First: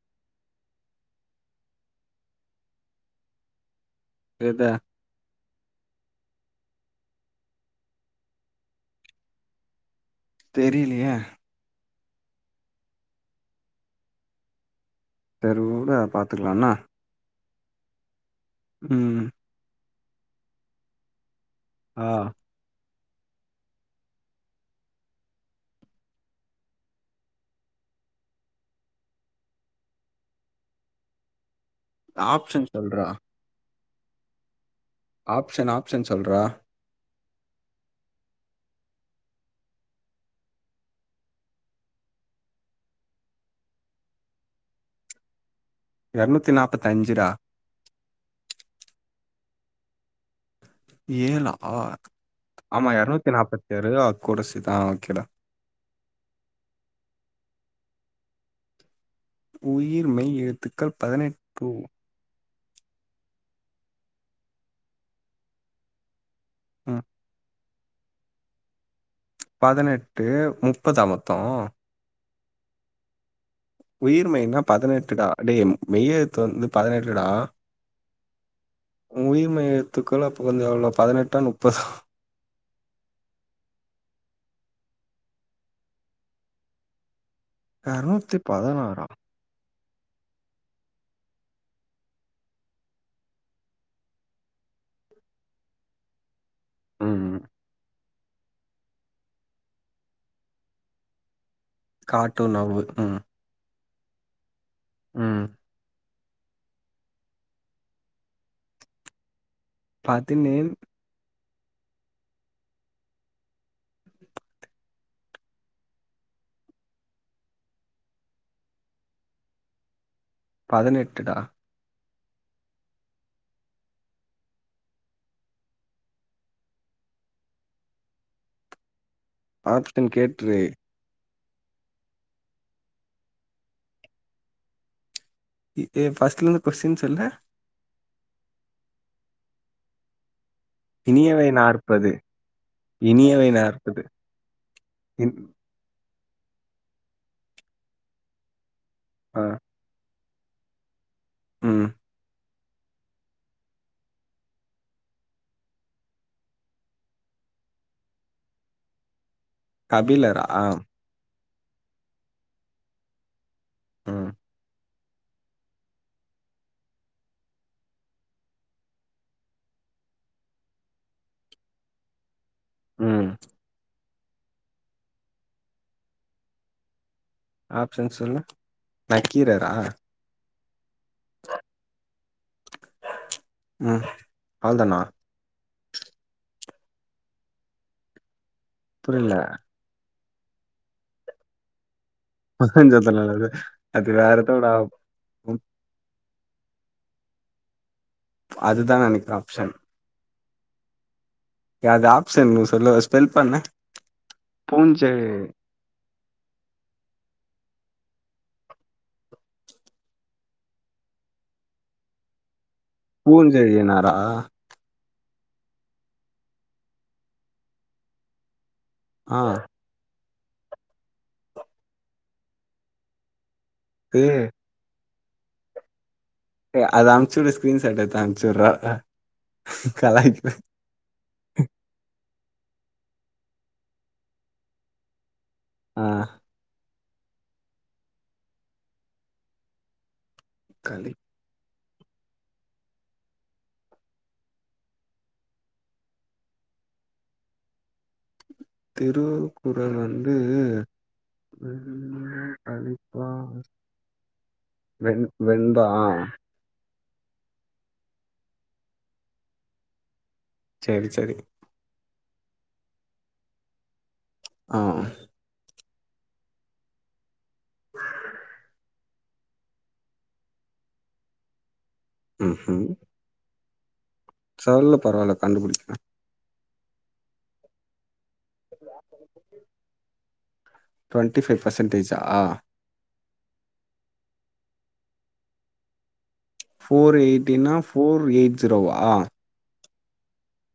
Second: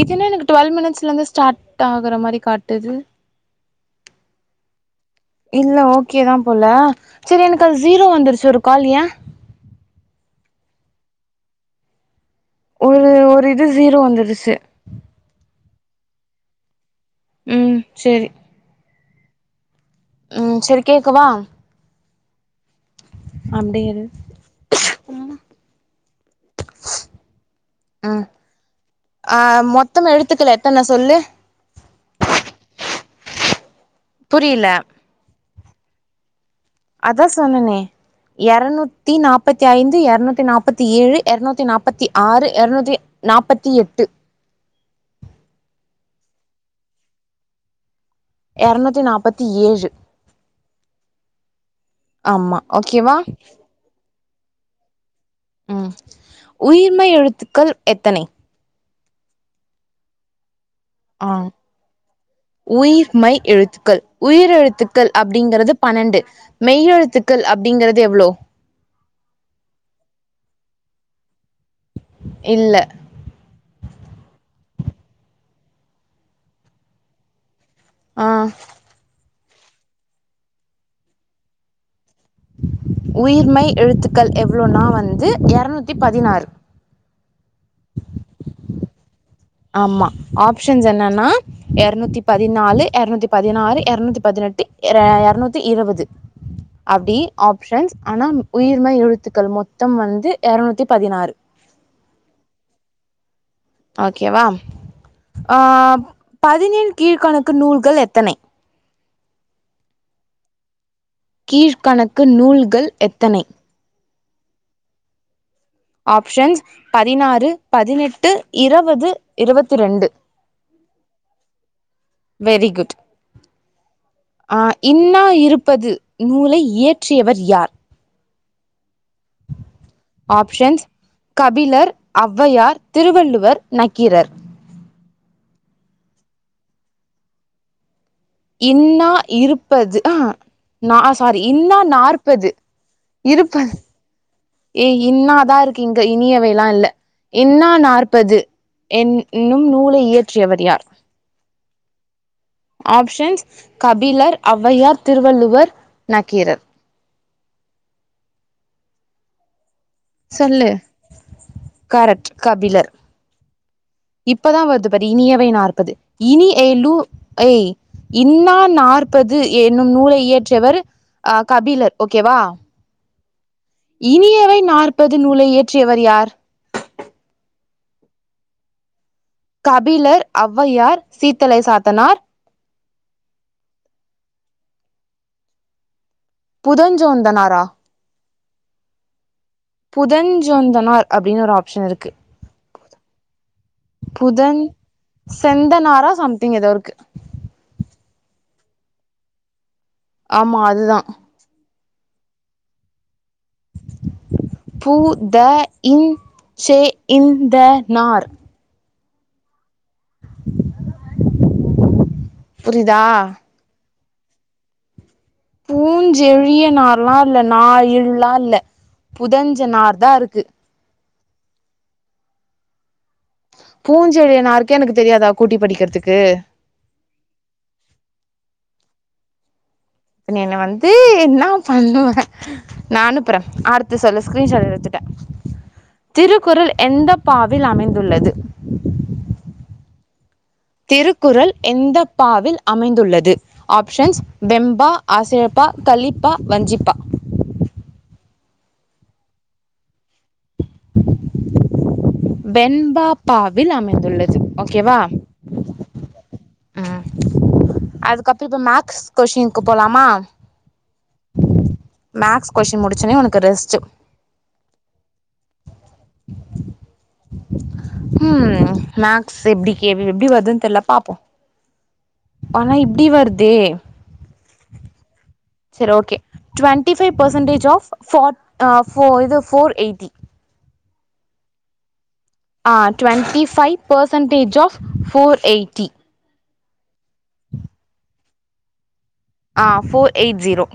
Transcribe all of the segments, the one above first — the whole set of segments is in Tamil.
இதுனா எனக்கு டுவெல் மினிட்ஸ்ல இருந்து ஸ்டார்ட் ஆகுற மாரி காட்டுது எத இல்ல ஓக்கேதா போல செரி எனக்கு அது ஜுரோ வந்துருச்சு ஒரு கால் ஏ தெரியிலேயே ஒரு ஒரு இது ஜீரோ வந்துருச்சு செரி உடு பாத்துக்கலா என்ன ம் செரி ம் ம் செரி கேக்கவா ஆ அப்டியேரு ம் ஆ மொத்தமா எழுத்துக்கள் எத்தன சொல்லு ஆப்ஷன் சொல்றா புரியில ஆப்ஷன் ஆப்ஷன் சொல்றா அதா சொன்னனே எரநூத்தி நாப்பத்தி ஐந்து எரநூத்தி நாப்பத்தி ஏழு எரநூத்தி நாப்பத்தி ஆறு எரநூத்தி நாப்பத்தி எட்டு எரநூத்தி நாப்பத்தஞ்சி டா எரநூத்தி நாப்பத்தி ஏழு ஏலா ஆமா எரநூத்தி நாற்பத்தி ஏழு கூடசேத்தா ஓகேடா ம் உயிர்மை எழுத்துக்கள் எத்தனை உயிர் மெய் எழுத்துக்கள் ஆ பதினெட்டூ உயிர்மை எழுத்துக்கள் உயிரெழுத்துக்கள் அப்டிங்கறது பன்னெண்டு ம் மெய்யெழுத்துக்கள் அப்டிங்கறது எவ்ளோ பதனெட்டு முப்பதா மொத்தொ இல்ல உயிர் மெய்னா பதினெட்டு டா டேய் மெய்யெழுத்து வந்து பதினெட்டுடா ஆ உயிர் மெய்யெழுத்துக்கள் அப்போ கொஞ்சொ எவ்ளோ பதினெட்டா நுப்பதா உயிர்மெய் எழுத்துக்கள் எவ்ளோனா வந்து எரநூத்தி பதினாறு எரநூத்தி பதநாறா ஆமா ஆப்ஷன்ஸ் என்னன்னா எரநூத்தி பதினாலு எரநூத்தி பதினாறு எரநூத்தி பதினெட்டு எர எரநூத்தி இரவது அப்டி ம் ஆப்ஷன்ஸ் ஆனால் உயிர்மெய் எழுத்துக்கள் மொத்தம் வந்து எரநூத்தி பதினாறு காட்டூன் னவ்வு ம் ஓகேவா ம் ஆ பதினேன் கீழ்கணக்கு நூல்கள் எத்தனை பதினேன் கீழ்கணக்கு நூல்கள் எத்தனை ஆப்ஷன்ஸ் பதினாறு பதினெட்டு இரவது இரவத்தி ரெண்டு பதினெட்டுடா வெரி குட் ஆ இன்னா இருப்பது நூலை இயற்றியவர் யார் ஆப்ஷன் கேட்ரு ஆப்ஷன்ஸ் கபிலர் ஒளவையார் திருவள்ளுவர் நக்கீரர் ஏ ஃபர்ஸ்ட்ல இருந்து கொஸ்டின் சொல்லு இன்னா இருப்பது ஆ நா சாரி இன்னா நாற்பது இனியவை இருப்பது நாற்பது ஏ இன் இன்னாதா இருக்கு இங்க இனியவைல்லா இல்ல இன்னா நாற்பது என் ஆ னும் நூலை இயற்றியவர் யார் ம் ஆப்ஷன்ஸ் கபிலர் ஒளவையார் திருவள்ளுவர் நக்கீரர் கபிலரா சொல்லு கரெக்ட் கபிலர் ம் இப்பதா வர்து பட் இனியவை நாற்பது இனி எ லு ஐ இன்னா நாற்பது என்னும் நூலை இயற்றவர் அ கபிலர் ஓகேவா ம் இனியவை நாற்பது நூலை இயற்றியவர் யார் ஆப்ஷன் சொல்லு நக்கீரர் கபிலர் அவ்வையார் சீத்தலை சாத்தனார் ம் அவ்ள் தானா புதைஞ்சோ அந்தனாரா புரிய்ல புதஞ்சோந்தனார் அப்டின் ஒரு ஆப்ஷன் இருக்கு புதஞ்சோந்தனால்லது அது வேற ஒருத்தரோட ஆள் செந்தநாரா சம்திங் ஏதோருக்கு அதுதா நெனக்ர ஆப்ஷன் ஆமா அதுதா ஏ அது ஆப்ஷன் இன்ன சொல்லு ஸ்பெல் பண்ணு பு பூஞ்செ த ன் சே ந் த நார் புரிதா து அய்யனாரா பூஞ்செழிய நார்லா இல்ல நாழ்லா இல்ல ஆ புதஞ்ச நார் தா இருக்கு ஏ பூஞ்செழியனாருக்கு எனக்கு தெரியாதா கூட்டி படிக்கற்துக்கு ஏ அது அம்ச்சுன்னு ஸ்க்ரீன்ஷாட் எடுத்தமிச்சுர்ற அ நீ என்ன வந் தூ இன்னா பண்ணுவ நா அனுப்புற ஆடூத்து சொல்லு ஸ்கிரீன் ஷாட் எடுத்துட்ட ஆ திருக்குறள் எந்த பாவில் அமைந்துள்ளது கலி திருக்குறள் எந்தப் பாவில் அமைந்துள்ளது ஆப்ஷன்ஸ் வெம்பா ஆசிரர்ப்பா கலிப்பா வஞ்சிப்பா திரூக்குறள் வந்து வெ வெண்பா கலிப்பா பாவில் அமைந்துள்ளது ஓகேவா வெண் வெண்பா ஆ ம் அதுக்கப்றோ இப்போ மேக்ஸ் கொஸ்னிக்கு போலாமா சரி சரி மேக்ஸ் கொஸின் முடிச்சோனே ஒனக்கு ரெஸ்ட்டு ஆவ் ம் மேக் சேப்டி கே வி எப்டி வர்துன் தெர்ல பாப்போ ஆனா இப்டி வர்தே சொல்லு பரவால்ல சரி கண்டுபிடிக்கிறே okay twenty five percentage of ஃபோ ஆ இது ஃபோர் எய்ட்டி ட்வண்டிஃபைவ் பெர்சன்டேஜா ஆ twenty five percentage of four eighty four எய்ட்டினா ஃபோர் எய்ட் ஜீரோவா ஆ ஃபோர் எய்ட் ஜீரோ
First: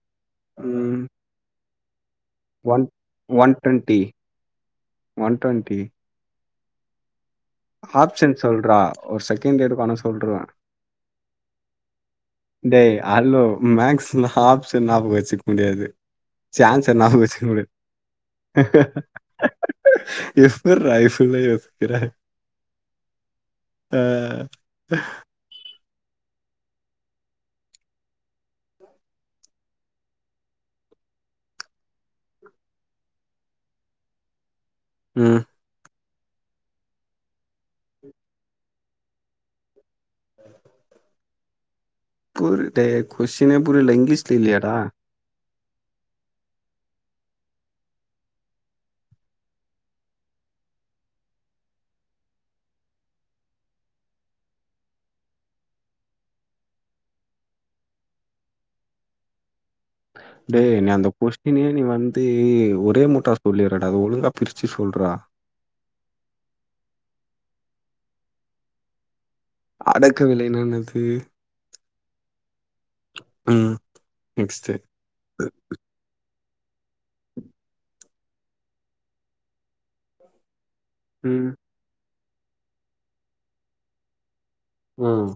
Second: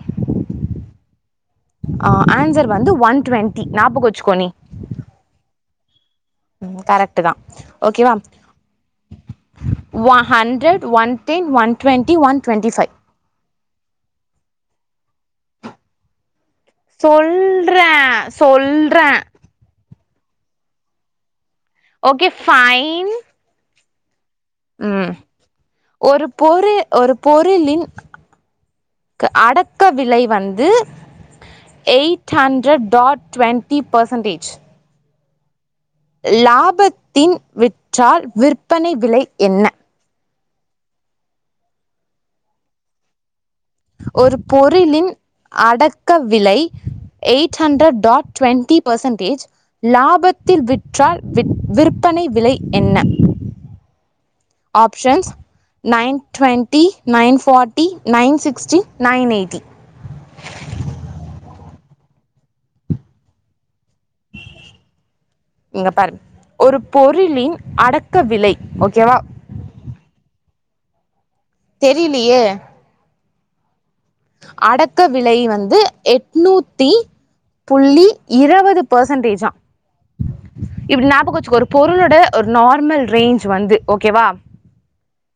ம் ஆ ஆன்சர் வந்து ஒன் ட்வெண்டி நாபகம் வச்சுக்கோ நீ ஒன் டுவெண்ட்டி ம் கரெக்ட் தா ஓகேவா ஆப்ஷன் சொல்றா ஒரு செகண்ட் எடுக்கு ஆனா ஒ சொல்ருவே hundred one ten one twenty one twenty five டேய் அலோ மேக்ஸ்னா ஆப்ஷன் நாபகோ வச்சுக்க முடியாது சான்ஸ் ச நாபகோ வச்சுக்க முடியாது சொல்றேன் சொல்றேன் எஃப்ர்ரா எ சூலயோஸ் ஓ கே ஃபைன் த ம் ஒரு பொரு ஒரு பொருளின் க அடக்க விலை வந்து eight hundred dot twenty percentage ம் லாபத்தின் விற்றால் விற்பனை விலை என்ன ஆ [inaudible] புர் டே கொஸினே புரில இங்கிலிஷ் ஒரு ல இல்லயாடா பொருளின் அடக்க விலை eight hundred dot twenty percentage லாபத்தில் விற்றால் விற் விற்பனை விலை என்ன options nine twenty nine forty nine sixty nine eighty டே நீ அந்த கொஸ்டினே நீ வந்து ஒரே மூட்டா சொல்லிற்றடா அத ஒழுங்கா பிரிச்சு சொல்றா இங்க பாரு ஒரு பொருளின் அடக்க விலை ஓகேவா அடக்க விலைனா என்னது தெரிலையே உம் அடக்க விலை வந்து எட் எட்நூத்தி புள்ளி இருவது பேசன்டேஜா இப்டி நாபகோ ம் வச்சுக்கோ ஒரு பொருளோட ஒரு நார்மல் ரேஞ்ச் வந்து ஓகேவா உம்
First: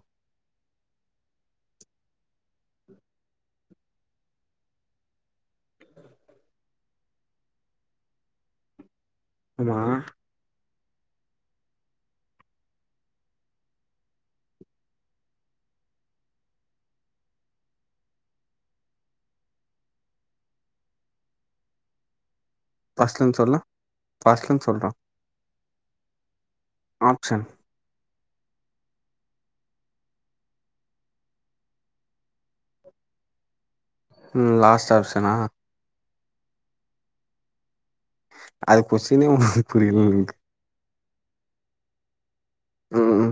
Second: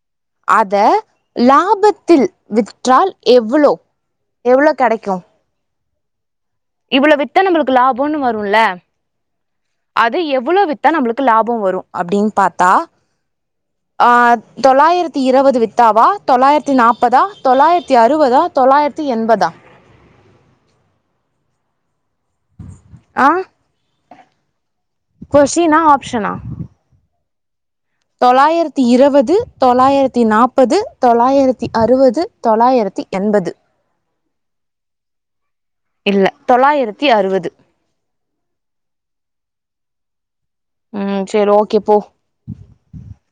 அத லாபத்தில் விற்றால் எவ்ளோ எவ்ளோ கெடக்கு ஆஹ இவ்ளோ வித்தா நம்ளுக்கு லாபோனு வரும்ல ஆமா அது எவ்ளோ வித் தா நம்பளுக்கு லாபோ வரும் அப்டின்னு பாத்தா ஆ தொள்ளாயிரத்தி இருவது வித்தாவா தொள்ளாயிரத்தி நாப்பதா தொள்ளாயிரத்தி அறுவதா தொளாயிரத்தி எண்பதா ஃபஸ்ட்லன்னு சொல்லு ஃபஸ்ட்ல ருந்து சொல்றா கொஷ்டினா ஆப்ஷனா ஆப்ஷன் தொளாயிரத்தி இருவது தொள்ளாயிரத்தி நாப்பது தொளாயிரத்தி அறுவது தொளாயிரத்தி எண்பது உ ம் லாஸ்ட் ஆப்ஷனா இல்ல தொள்ளாயிரத்தி அறுவது அது கொஸினே உ புரியல எனுக் உம் செரி ஓகே போ ம் ம்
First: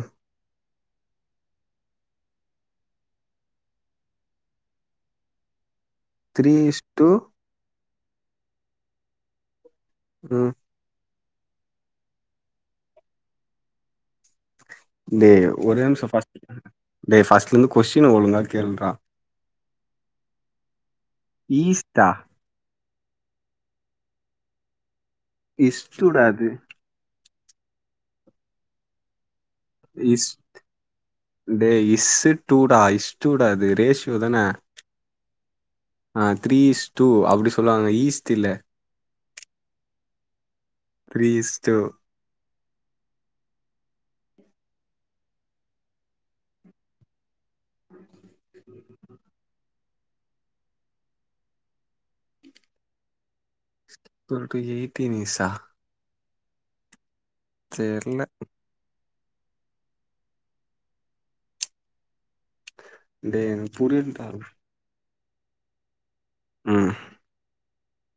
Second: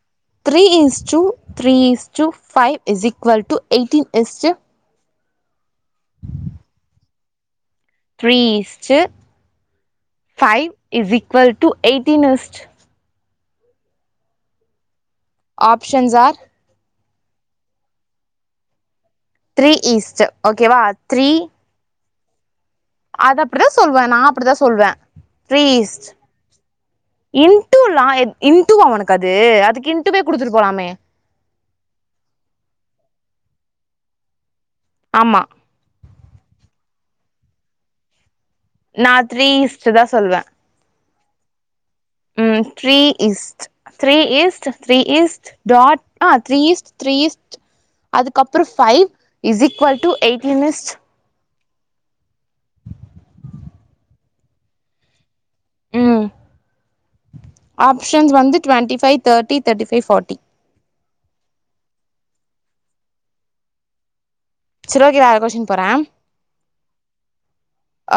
three is to three is to five is equal to eighteen is to three is to three is to ம் five is equal to eighteen is to டே ஒரே நிம்ஷோ ஆப்ஷன்ஸ் ஃபஸ் ஆர் டே ஃபர்ஸ்ட்லந்து கொஸ்டின ஒழுங்கா கேள்றா த்ரீ ஈஸ்ட்டு ஓகேவா த்ரீ ஈஸ்டா அது அப்டிதா சொல்வே நா அப்டிதா சொல்வே த்ரீஸ்ட் இஸ்டுடா அது இன்ட்டூல்லா எத் இன்டுவா ஒனக்கு அது அதுக்கு இன்ட்டுமே குடுத்துட்டு போலாமே டே இஸ்சு டூடா இஸ்டூடா அது ரேஷியோதானே ஆமா ஆ த்ரீ ஸ் டூ அப்டி சொல்லுவாங்க ஈஸ்டில்ல நா த்ரி இஷ்டுதா சொல்வே த்ரீ இஸ்டு ம் three is to three is to three is to dot ஆ த்ரீ ஈஸ்ட் த்ரீ ஈஸ்ட் அதுக்கப்றோ ஃபைவ் இஸ் ஈக்வல் டு எயிட்டினிஸ்ட் ஸ்கோல்ட்டு எயிட்டின் இஸ்சா ம் தெரியல ஆப்ஷன்ஸ் வந்து twenty five thirty thirty five forty டே என்க் புரில்டா செரி ஓகே வேற கொஸ்டின் போறே ம்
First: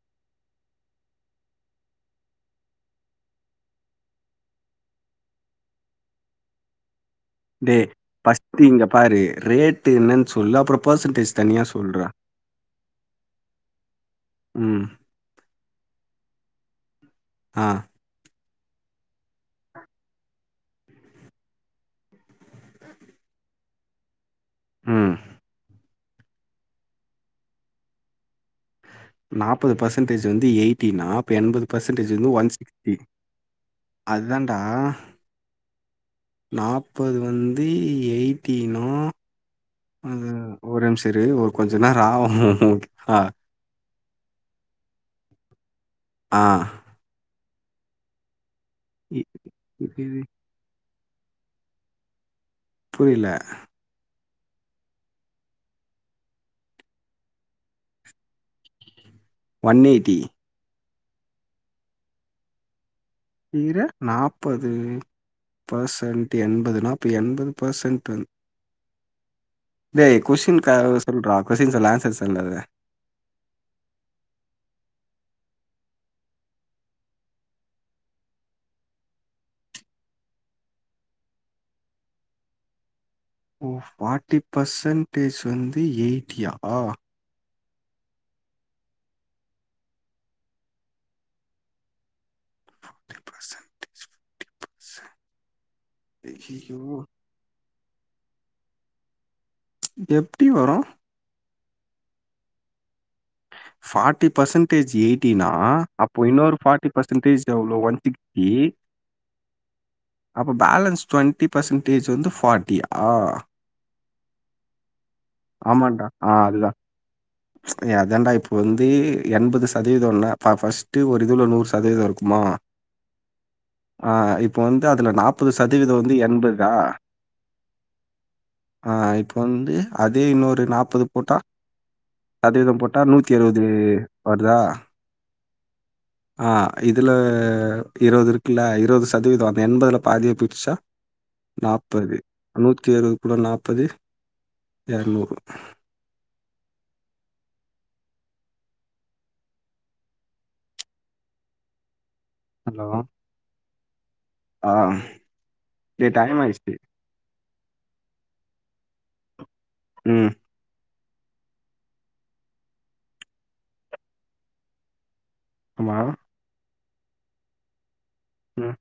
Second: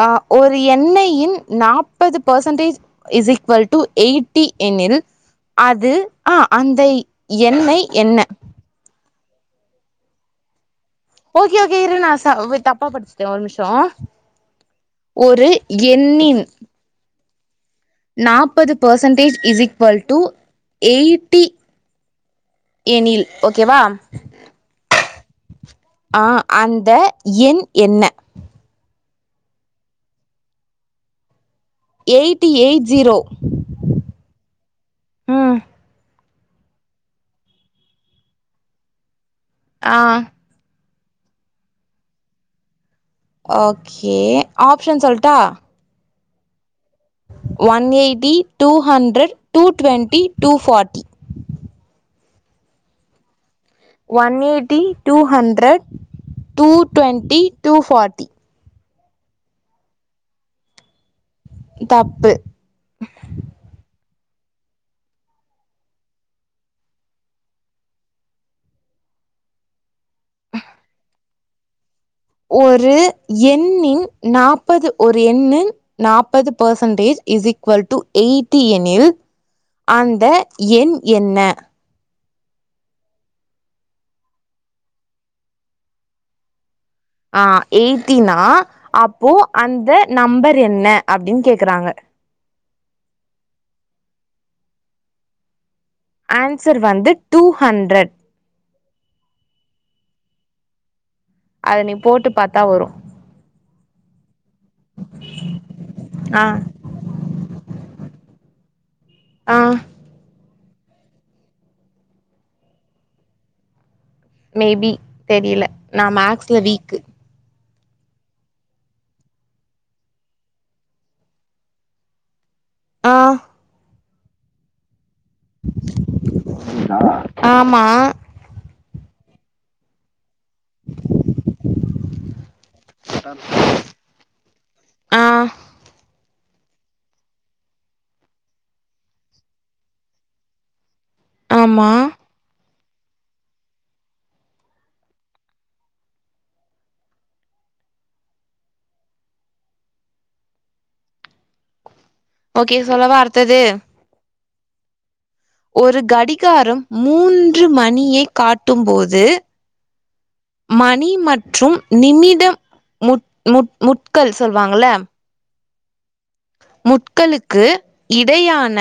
ஆ ஒரு எண்ணையின் நாப்பது percentage is equal to eighty எனில் அது ஆ அந்தய் டே ஃபஸ்ட்டு இங்க பாரு ரேட்டு என்னன் சொல்ல அப்றப் ஓகே ஓகே இரு நாசா வித் தப்பா படிச்ட்டே ஒரு நிமிஷோ ம் ஒரு எண்ணின் ஆ நாப்பது percentage is equal to eighty எனில் ஓகேவா ம் ஆ அந்த எண் என்ன நாப்பது பர்சன்டேஜ் வந்து எயிட் டினா இப்ப எண்பது பர்சன்டேஜ் வந்து eighty one eight sixty zero அதுதான்டா ம் நாப்பது வந்து எயிட்டினா ஆ அது ஒரேம்ச இரு ஒரு கொஞ்சோ நேரோ ஆவு ஓகேவா ஓகே ஆப்ஷன் சொல்ட்டா ஆ ஒன் எயிட்டி டூ இ- ஹண்ட்ரட் டூ இது டுவெண்ட்டி டூ ஃபார்ட்டி புரில one eighty two hundred two twenty two forty one eighty தப்பு ஈர நாப்பது பர்சன்ட் எண்பதுனா அப்ப எண்பது பெர்சன்ட் வந் டேய் கொஸ்டின் க சொல்றா கொஸ்டின் சொல்ல ஆன்சர்ஸ் ஒரு எண்ணின் நாப்பது ஒரு எண்ணின் நாப்பது percentage is equal to eighty எனில் அந்த எண் என்ன ஓ ஃபார்ட்டி பர்சன்டேஜ் வந்து எயிட்டியா ஆ எயிட்டினா அப்போ அந்த நம்பர் என்ன அப்டின்னு கேக்குறாங்க பேர்சன்டு ஃப்டி பேர்சன்டு ஆன்சர் வந்து டூ ஹண்ட்ரட் எப்டி வரு அது நீ போட்டு பாத்தா வரு ஃபார்ட்டி பர்சன்டேஜ்ஜு எயிட்டினா அப்போ ஆ இன்னொரு ஃபாட் ஃப்டி பர்சன்டேஜ் எவ்ளோ ஒன் [inaudible] ஆ அப்ப பேலன்ஸ் டொண்ட்டி பெர்சன்டேஜ் வந்து ஃபார்ட்டியா மே பீ தெரியல நா மேக்ஸ்ல வீக்கு எ அதாண்டா இப்ப வந்து எண்பது சதவீதன்ன ஃப ஃபஸ்ட்டு ஒரு இதுல நூறு சதவீத இருக்குமா ஆ ஆ இப்ப வந்து அதுல நாப்பது சதவீத வந்து எண்பதா ஆமா ஆ இப்ப வந்து அதே இன்னொரு நாப்பது போட்டா சதவீதம் போட்டா நூத்தி இருவது வருதா ஆ ஆ இதுல இருவது இருக்குல்ல இருவது சதவீத அந்த எண்பதுல பாதிய பிரிச்சா ஆமா நாப்பது நூத்தி இருவது கூட நாப்பது எர்னூறு ஓகே ஹலோ! சொல்லவா அடுத்தது ஆ ஒரு டேய் டைம் ஆயிடுச்சு. கடிகாரம் மூன்று மணியைக் காட்டும்போது ம் மணி மற்றும் நிமிடம் முட் முட்கள் சொல்வாங்கள ஆமா முட்களுக்கு ம். இடையான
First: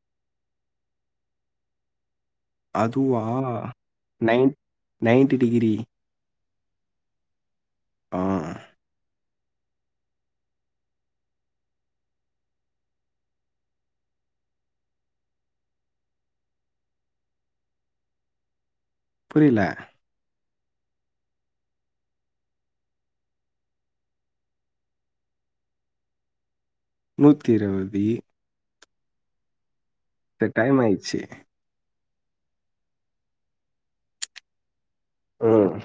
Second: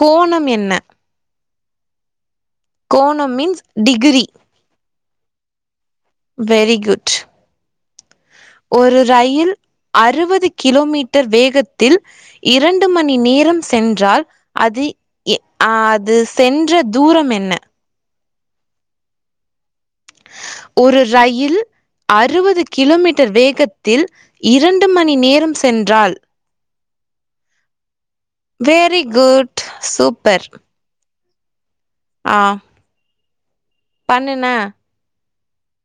கோணம் என்ன அதுவா கோணம் means degree nine ninety degree very good ஆ ஒரு ரயில் அறுவது கிலோமீட்டர் வேகத்தில் இரண்டு மணி நேரம் சென்றால் அது எ அது சென்ற தூரம் என்ன புரியல ஒரு ரயில் அறுவது கிலோமீட்டர் வேகத்தில் இரண்டு மணி நேரம் சென்றால் நூத்தி இருவதி வெரி குட் சூப் து டைம் ஆய்ச்சு ஆ பண்ணுண்ண ம்